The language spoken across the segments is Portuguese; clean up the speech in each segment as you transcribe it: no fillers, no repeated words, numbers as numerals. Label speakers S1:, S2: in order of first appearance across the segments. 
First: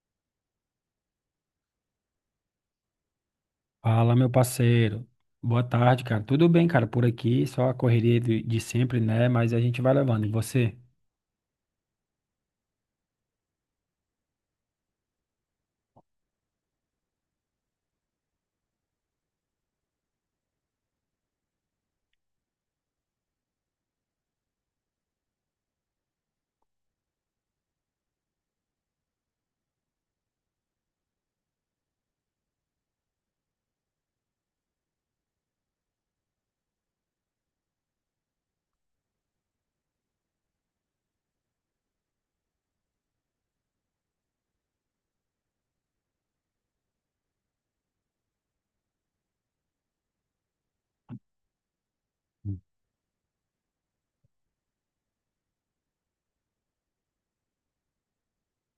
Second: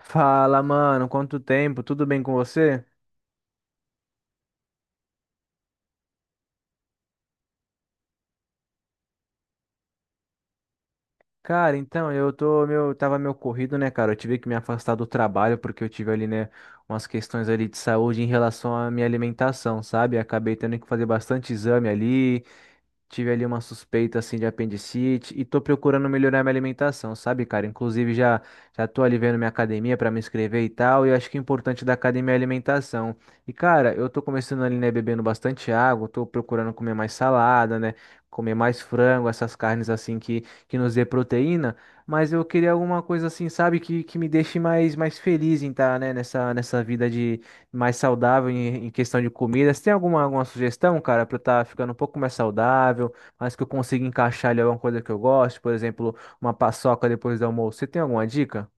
S1: Fala, mano, quanto tempo? Tudo bem com você?
S2: Fala, meu parceiro. Boa tarde, cara. Tudo bem, cara, por aqui, só a correria de sempre, né? Mas a gente vai levando. E você?
S1: Cara, então, tava meio corrido, né, cara? Eu tive que me afastar do trabalho porque eu tive ali, né, umas questões ali de saúde em relação à minha alimentação, sabe? Acabei tendo que fazer bastante exame ali. Tive ali uma suspeita assim de apendicite e tô procurando melhorar minha alimentação, sabe, cara? Inclusive já tô ali vendo minha academia para me inscrever e tal, e eu acho que o importante da academia é a alimentação. E cara, eu tô começando ali, né, bebendo bastante água, tô procurando comer mais salada, né, comer mais frango, essas carnes assim que nos dê proteína, mas eu queria alguma coisa assim, sabe, que me deixe mais feliz em estar, né, nessa vida mais saudável em, em questão de comida. Você tem alguma sugestão, cara, pra eu estar ficando um pouco mais saudável, mas que eu consiga encaixar ali alguma coisa que eu gosto, por exemplo, uma paçoca depois do almoço. Você tem alguma dica?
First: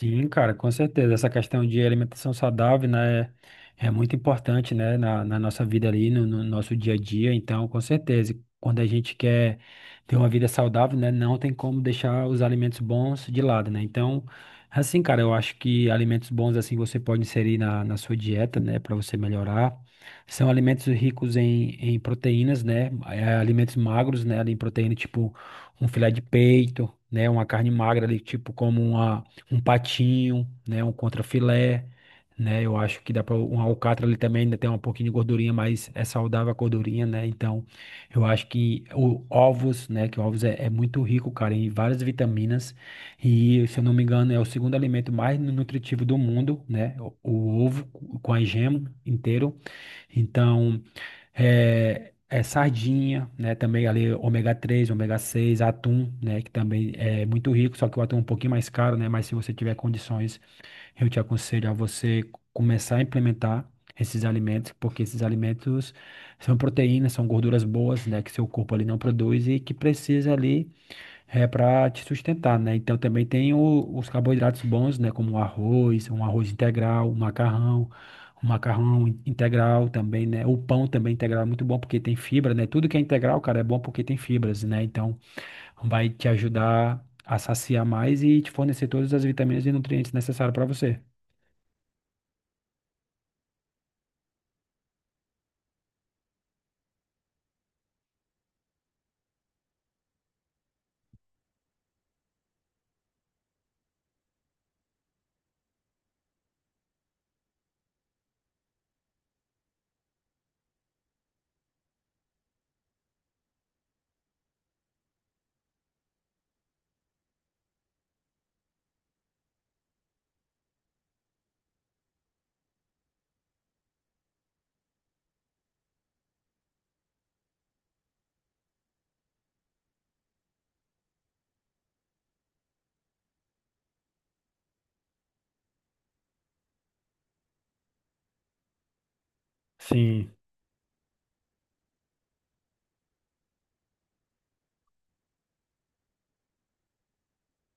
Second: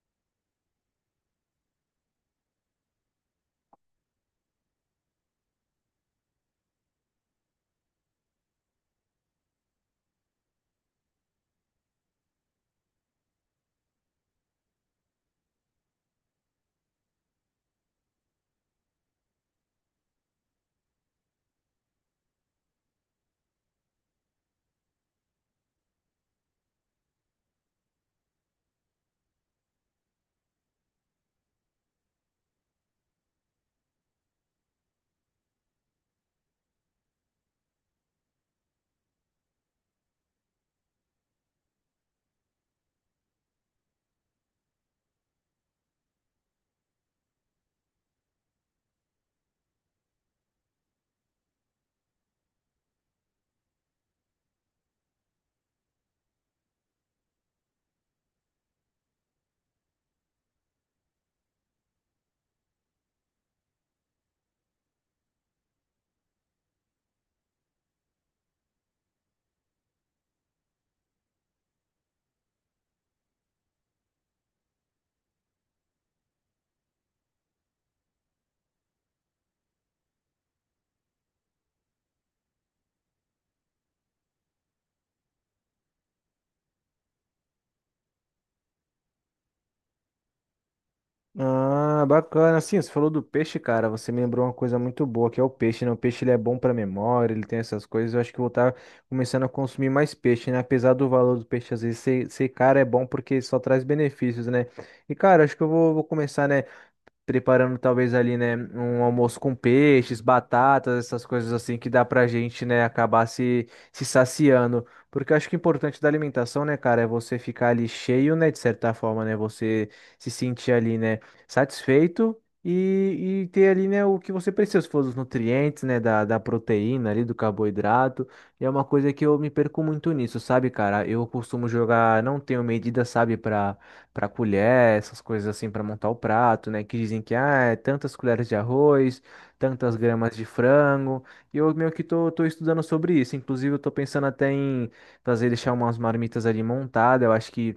S2: Sim, cara, com certeza. Essa questão de alimentação saudável, né, é muito importante, né, na nossa vida ali, no nosso dia a dia. Então, com certeza, quando a gente quer ter uma vida saudável, né, não tem como deixar os alimentos bons de lado, né? Então, assim, cara, eu acho que alimentos bons, assim, você pode inserir na sua dieta, né, para você melhorar. São alimentos ricos em proteínas, né, alimentos magros, né, ali em proteína, tipo um filé de peito, né, uma carne magra ali, tipo como uma um patinho, né, um contrafilé, né? Eu acho que dá para um alcatra ali também ainda tem um pouquinho de gordurinha, mas é saudável a gordurinha, né? Então, eu acho que o ovos, né, que ovos é muito rico, cara, em várias vitaminas e, se eu não me engano, é o segundo alimento mais nutritivo do mundo, né? O ovo com a gema inteiro. Então, é sardinha, né? Também ali ômega 3 ômega 6 atum, né? Que também é muito rico, só que o atum é um pouquinho mais caro, né? Mas se você tiver condições, eu te aconselho a você começar a implementar esses alimentos, porque esses alimentos são proteínas, são gorduras boas, né? Que seu corpo ali não produz e que precisa ali é para te sustentar, né? Então também tem os carboidratos bons, né? Como o arroz, um arroz integral, o macarrão integral também, né? O pão também integral é muito bom porque tem fibra, né? Tudo que é integral, cara, é bom porque tem fibras, né? Então vai te ajudar a saciar mais e te fornecer todas as vitaminas e nutrientes necessários para você.
S1: Ah, bacana. Assim, você falou do peixe, cara. Você me lembrou uma coisa muito boa, que é o peixe, né? O peixe ele é bom pra memória, ele tem essas coisas. Eu acho que eu vou estar começando a consumir mais peixe, né? Apesar do valor do peixe às vezes ser caro, é bom porque só traz benefícios, né? E, cara, acho que eu vou começar, né, preparando talvez ali, né, um almoço com peixes, batatas, essas coisas assim que dá pra gente, né, acabar se saciando. Porque eu acho que o importante da alimentação, né, cara, é você ficar ali cheio, né, de certa forma, né, você se sentir ali, né, satisfeito e ter ali, né, o que você precisa, se for os nutrientes, né, da proteína ali, do carboidrato. E é uma coisa que eu me perco muito nisso, sabe, cara? Eu costumo jogar, não tenho medida, sabe, pra para colher, essas coisas assim para montar o prato, né? Que dizem que ah, é tantas colheres de arroz, tantas
S2: Sim,
S1: gramas de frango. E eu meio que tô estudando sobre isso. Inclusive, eu tô pensando até em fazer deixar umas marmitas ali montadas. Eu acho que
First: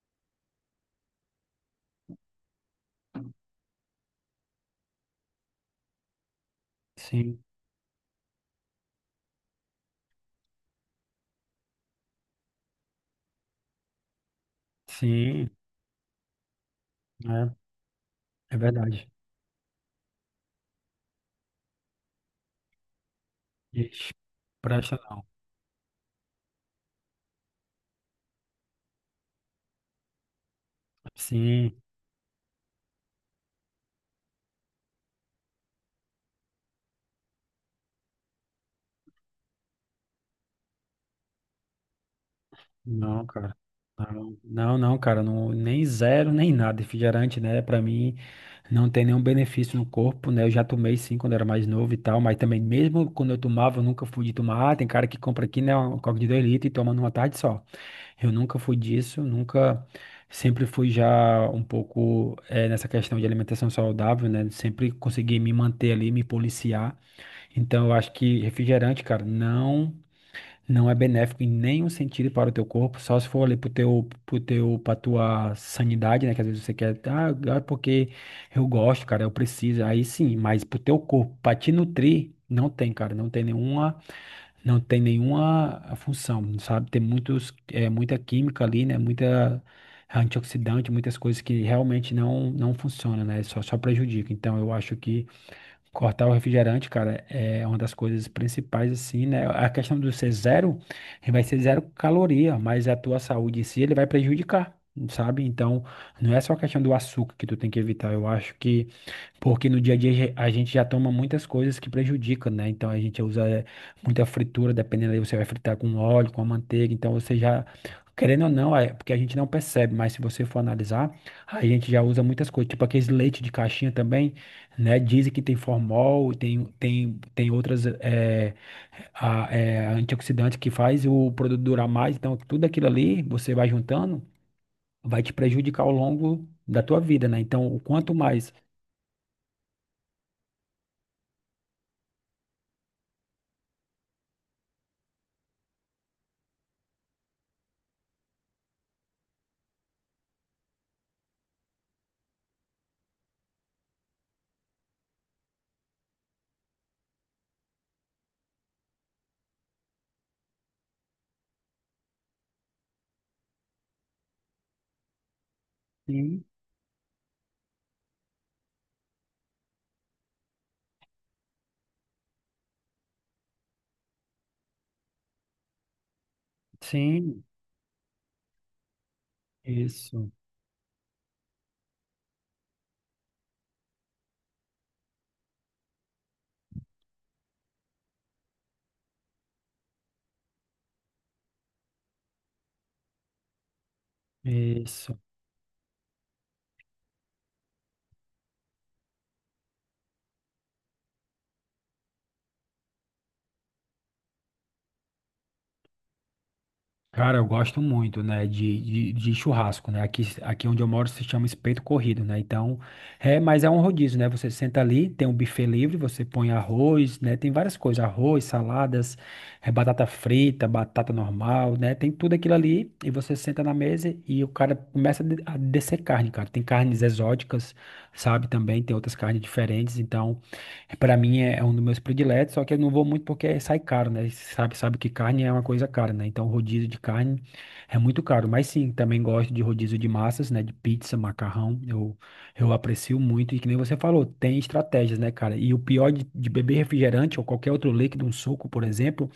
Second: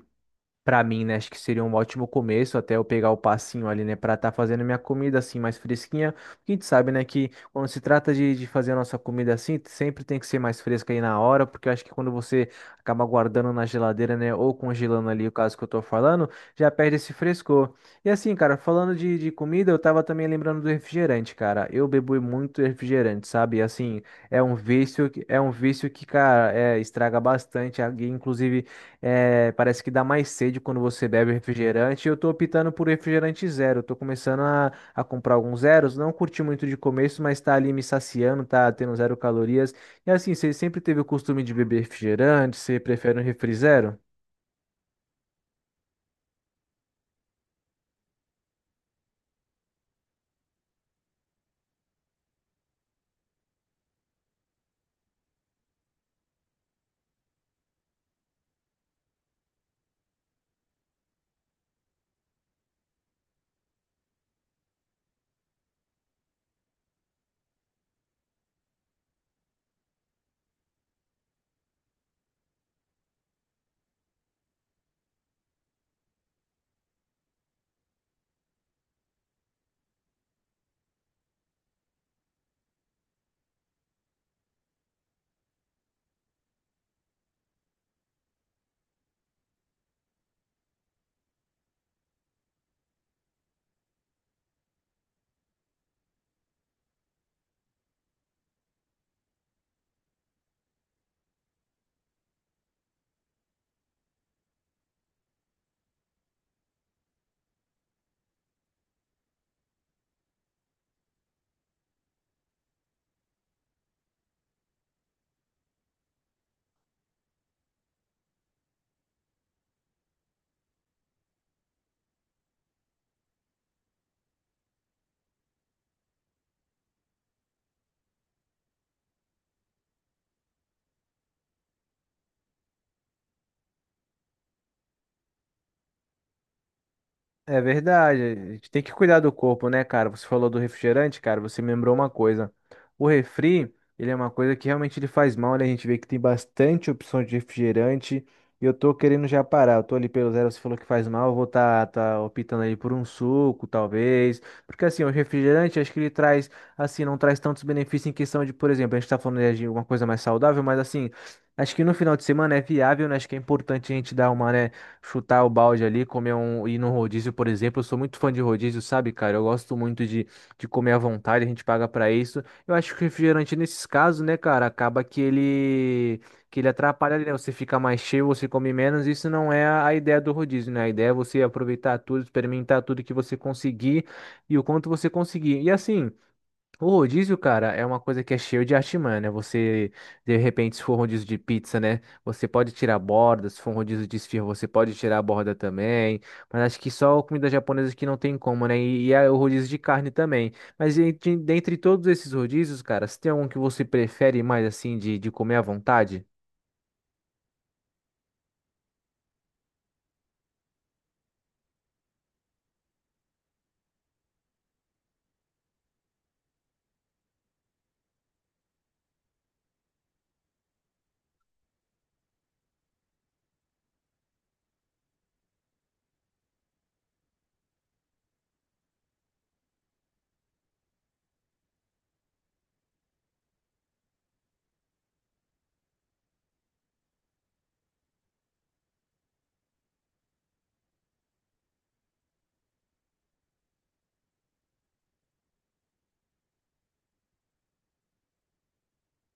S1: pra mim, né, acho que seria um ótimo começo até eu pegar o passinho ali, né, pra tá fazendo minha comida assim mais fresquinha. Porque a gente sabe, né, que
S2: sim,
S1: quando se trata de fazer a nossa comida assim, sempre tem que ser mais fresca aí na hora, porque eu acho que quando você acaba guardando na geladeira, né, ou congelando ali, o
S2: sim,
S1: caso que eu tô falando, já perde esse
S2: né?
S1: frescor. E assim,
S2: É
S1: cara, falando
S2: verdade.
S1: de comida, eu tava também lembrando do refrigerante, cara. Eu bebo muito refrigerante, sabe? Assim,
S2: Ixi, presta não.
S1: é um vício que, cara, é, estraga bastante. Alguém, inclusive, é, parece que dá mais sede quando você bebe
S2: Sim.
S1: refrigerante. Eu tô optando por refrigerante zero. Eu tô começando a comprar alguns zeros. Não curti muito de começo, mas tá ali me saciando, tá tendo zero calorias. E assim, você sempre teve o costume de beber refrigerante? Você prefere um
S2: Não,
S1: refri
S2: cara.
S1: zero?
S2: Não, não, não, cara, não, nem zero, nem nada. Refrigerante, né? Pra mim, não tem nenhum benefício no corpo, né? Eu já tomei sim quando era mais novo e tal, mas também, mesmo quando eu tomava, eu nunca fui de tomar. Ah, tem cara que compra aqui, né? Um coca de 2 litros e toma numa tarde só. Eu nunca fui disso, nunca. Sempre fui já um pouco nessa questão de alimentação saudável, né? Sempre consegui me manter ali, me policiar. Então, eu acho que refrigerante, cara, não. Não é benéfico em nenhum sentido para o teu corpo, só se for ali pro teu, pra tua sanidade, né? Que às vezes você quer, ah, é porque eu gosto, cara, eu preciso. Aí sim, mas pro teu corpo, pra te nutrir, não tem, cara, não tem nenhuma função, sabe? Tem muitos, muita química ali, né? Muita antioxidante, muitas coisas que realmente não funcionam, né? Só prejudica. Então eu acho que cortar o refrigerante, cara, é uma das coisas principais, assim, né? A questão do ser zero, ele vai ser zero caloria, mas a tua saúde em si, ele vai prejudicar, sabe? Então, não é só a questão do açúcar que tu tem que evitar. Eu acho que porque no dia a dia a gente já toma muitas coisas que prejudicam, né? Então a gente usa muita fritura, dependendo aí, você vai fritar com óleo, com a manteiga, então você já, querendo ou não, é porque a gente não percebe, mas se você for analisar, a gente já usa muitas coisas, tipo aqueles leite de caixinha também, né? Dizem que tem formol, tem outras antioxidantes que faz o produto durar mais, então tudo aquilo ali você vai juntando, vai te prejudicar ao longo da tua vida, né?
S1: É
S2: Então, o quanto
S1: verdade, a
S2: mais.
S1: gente tem que cuidar do corpo, né, cara? Você falou do refrigerante, cara, você me lembrou uma coisa. O refri, ele é uma coisa que realmente ele faz mal, né? A gente vê que tem bastante opção de refrigerante e eu tô querendo já parar. Eu tô ali pelo zero, você falou que faz mal, eu vou tá optando aí por um suco, talvez. Porque assim, o refrigerante, acho que ele traz, assim, não traz tantos benefícios em questão de, por exemplo, a gente tá falando né, de uma coisa mais saudável, mas assim, acho que no final de semana é viável, né? Acho que é importante a gente dar uma, né, chutar o balde ali, comer
S2: Sim.
S1: um, ir num rodízio, por exemplo. Eu sou muito fã de rodízio, sabe, cara? Eu gosto muito de comer à vontade, a gente paga pra isso. Eu acho que o refrigerante, nesses casos, né, cara, acaba que ele atrapalha, né?
S2: Sim,
S1: Você fica mais cheio, você come menos. Isso não é a ideia do
S2: isso,
S1: rodízio, né? A ideia é você aproveitar tudo, experimentar tudo que você conseguir e o quanto você conseguir. E assim, o rodízio, cara, é uma coisa que é cheio de artimanha, né? Você, de repente, se for um rodízio de pizza, né? Você pode tirar a borda, se for um rodízio de esfirra, você pode
S2: isso.
S1: tirar a borda também. Mas acho que só comida japonesa que não tem como, né? E é o rodízio de carne também. Mas dentre todos esses rodízios, cara, se tem algum que você prefere mais, assim, de comer à vontade?
S2: Cara, eu gosto muito, né, de churrasco, né? Aqui onde eu moro se chama espeto corrido, né? Então, é, mas é um rodízio, né? Você senta ali, tem um buffet livre, você põe arroz, né? Tem várias coisas, arroz, saladas, batata frita, batata normal, né? Tem tudo aquilo ali e você senta na mesa e o cara começa a descer carne, cara. Tem carnes exóticas, sabe? Também tem outras carnes diferentes, então é, pra mim é um dos meus prediletos, só que eu não vou muito porque sai caro, né? Sabe, sabe que carne é uma coisa cara, né? Então rodízio de carne é muito caro. Mas sim, também gosto de rodízio de massas, né? De pizza, macarrão. Eu aprecio muito. E que nem você falou, tem estratégias, né, cara? E o pior de beber refrigerante ou qualquer outro líquido, um suco, por exemplo,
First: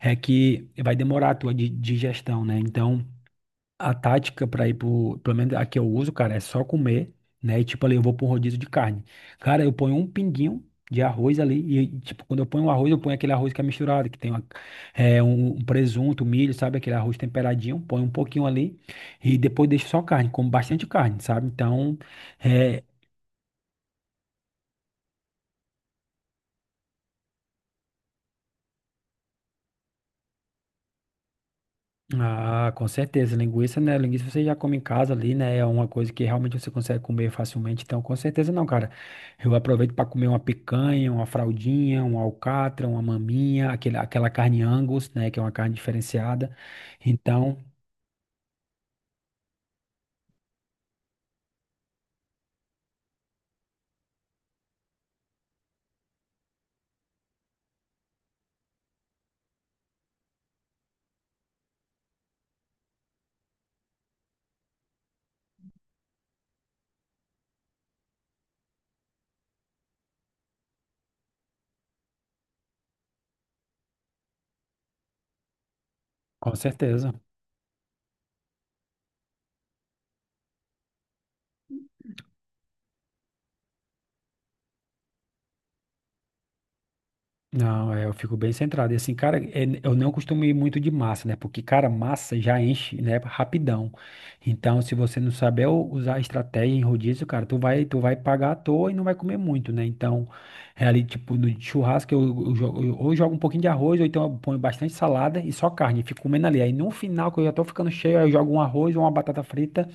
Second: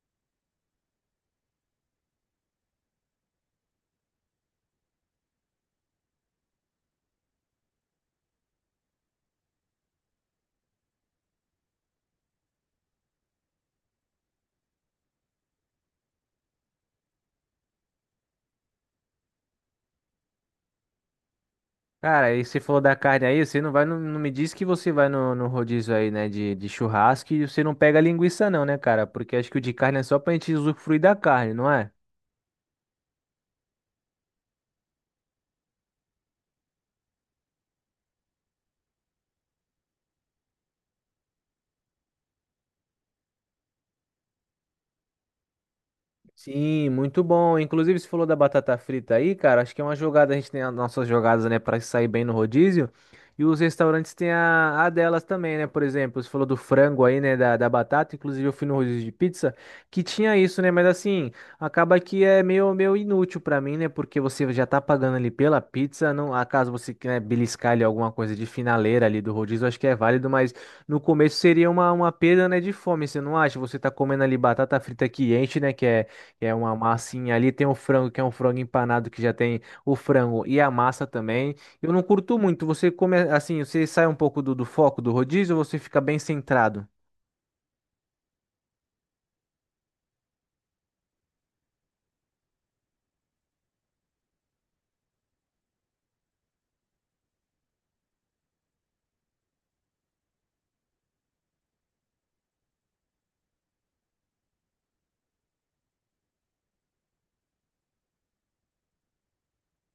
S2: é que vai demorar a tua digestão, né? Então. A tática pra ir pro, pelo menos a que eu uso, cara, é só comer, né? E tipo ali, eu vou pra um rodízio de carne. Cara, eu ponho um pinguinho de arroz ali e tipo, quando eu ponho o arroz, eu ponho aquele arroz que é misturado, que tem um presunto, milho, sabe? Aquele arroz temperadinho, ponho um pouquinho ali e depois deixo só carne, como bastante carne, sabe? Então,
S1: Cara, aí você falou
S2: é,
S1: da carne aí, você não vai, no- não, me diz que você vai no rodízio aí, né, de churrasco e você não pega linguiça não, né, cara? Porque acho que o de carne é só pra gente usufruir da carne, não é?
S2: ah, com certeza. Linguiça, né? Linguiça você já come em casa ali, né? É uma coisa que realmente você consegue comer facilmente. Então, com certeza não, cara. Eu aproveito para comer uma picanha, uma fraldinha, um alcatra, uma maminha, aquela carne Angus, né? Que é uma carne diferenciada.
S1: Sim, muito
S2: Então,
S1: bom. Inclusive, você falou da batata frita aí, cara. Acho que é uma jogada, a gente tem as nossas jogadas, né, para sair bem no rodízio. E os restaurantes têm a delas também, né? Por exemplo, você falou do frango aí, né, da batata. Inclusive, eu fui no rodízio de pizza que tinha isso, né? Mas assim, acaba que é meio inútil para mim, né? Porque você já tá pagando ali pela pizza. Não, acaso você quer né, beliscar ali alguma coisa de finaleira ali do rodízio, acho que é válido, mas no começo seria uma perda, né, de fome, você não acha? Você tá comendo ali batata frita que enche, né? Que é
S2: com
S1: uma
S2: certeza.
S1: massinha ali. Tem o frango, que é um frango empanado, que já tem o frango e a massa também. Eu não curto muito. Você come assim, você sai um pouco do foco do rodízio ou você fica bem centrado?
S2: Não, é, eu fico bem centrado. E assim, cara, é, eu não costumo ir muito de massa, né? Porque, cara, massa já enche, né? Rapidão. Então, se você não saber usar a estratégia em rodízio, cara, tu vai pagar à toa e não vai comer muito, né? Então, é ali, tipo, no churrasco, ou eu jogo um pouquinho de arroz, ou então eu ponho bastante salada e só carne. Fico comendo ali. Aí, no final, que eu já tô ficando cheio, aí eu jogo um arroz ou uma batata frita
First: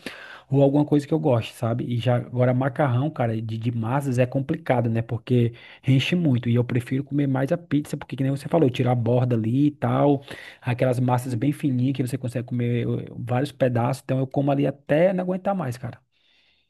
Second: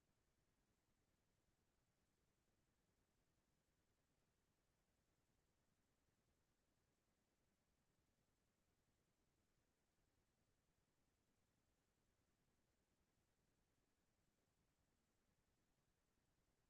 S2: ou alguma coisa que eu goste, sabe? E já agora macarrão, cara, de massas é complicado, né? Porque enche muito e eu prefiro comer mais a pizza, porque que nem você falou, tirar a borda ali e tal, aquelas massas bem fininhas que você consegue comer vários pedaços, então eu como ali até não aguentar mais, cara.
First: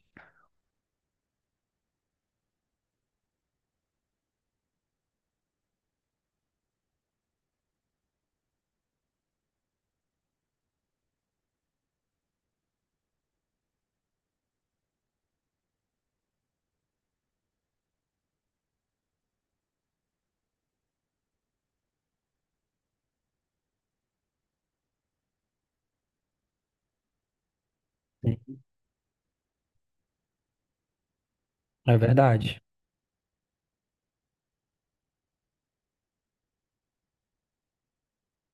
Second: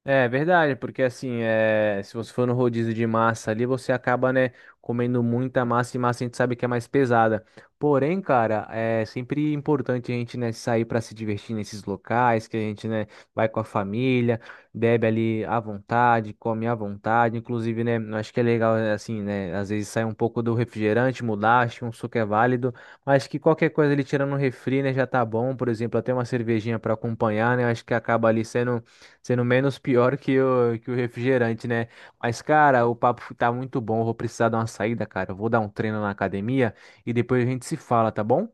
S1: É verdade, porque assim, é, se você for no rodízio de massa ali, você acaba, né, comendo muita massa e massa a gente sabe que é mais pesada. Porém, cara, é sempre importante a gente, né, sair para se divertir nesses locais, que a gente, né, vai com a família, bebe ali à vontade, come à vontade. Inclusive, né, eu acho que é legal, é, assim, né, às vezes sair um pouco do refrigerante, mudar, acho que um suco é válido, mas que qualquer coisa ali tirando um refri, né, já tá bom. Por exemplo, até uma cervejinha para acompanhar, né, eu acho que acaba ali
S2: Sim.
S1: sendo sendo menos pior que o refrigerante, né?
S2: É
S1: Mas,
S2: verdade.
S1: cara, o papo tá muito bom. Eu vou precisar dar uma saída, cara. Eu vou dar um treino na academia e depois a gente se fala, tá bom?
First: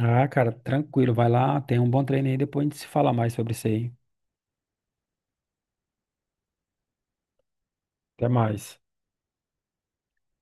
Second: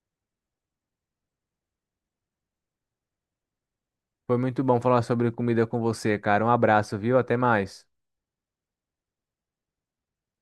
S2: Ah, cara, tranquilo, vai lá, tem um bom treino aí, depois a gente se fala mais sobre isso aí.
S1: Foi muito bom falar sobre comida com você, cara. Um abraço, viu? Até mais.
S2: Até mais.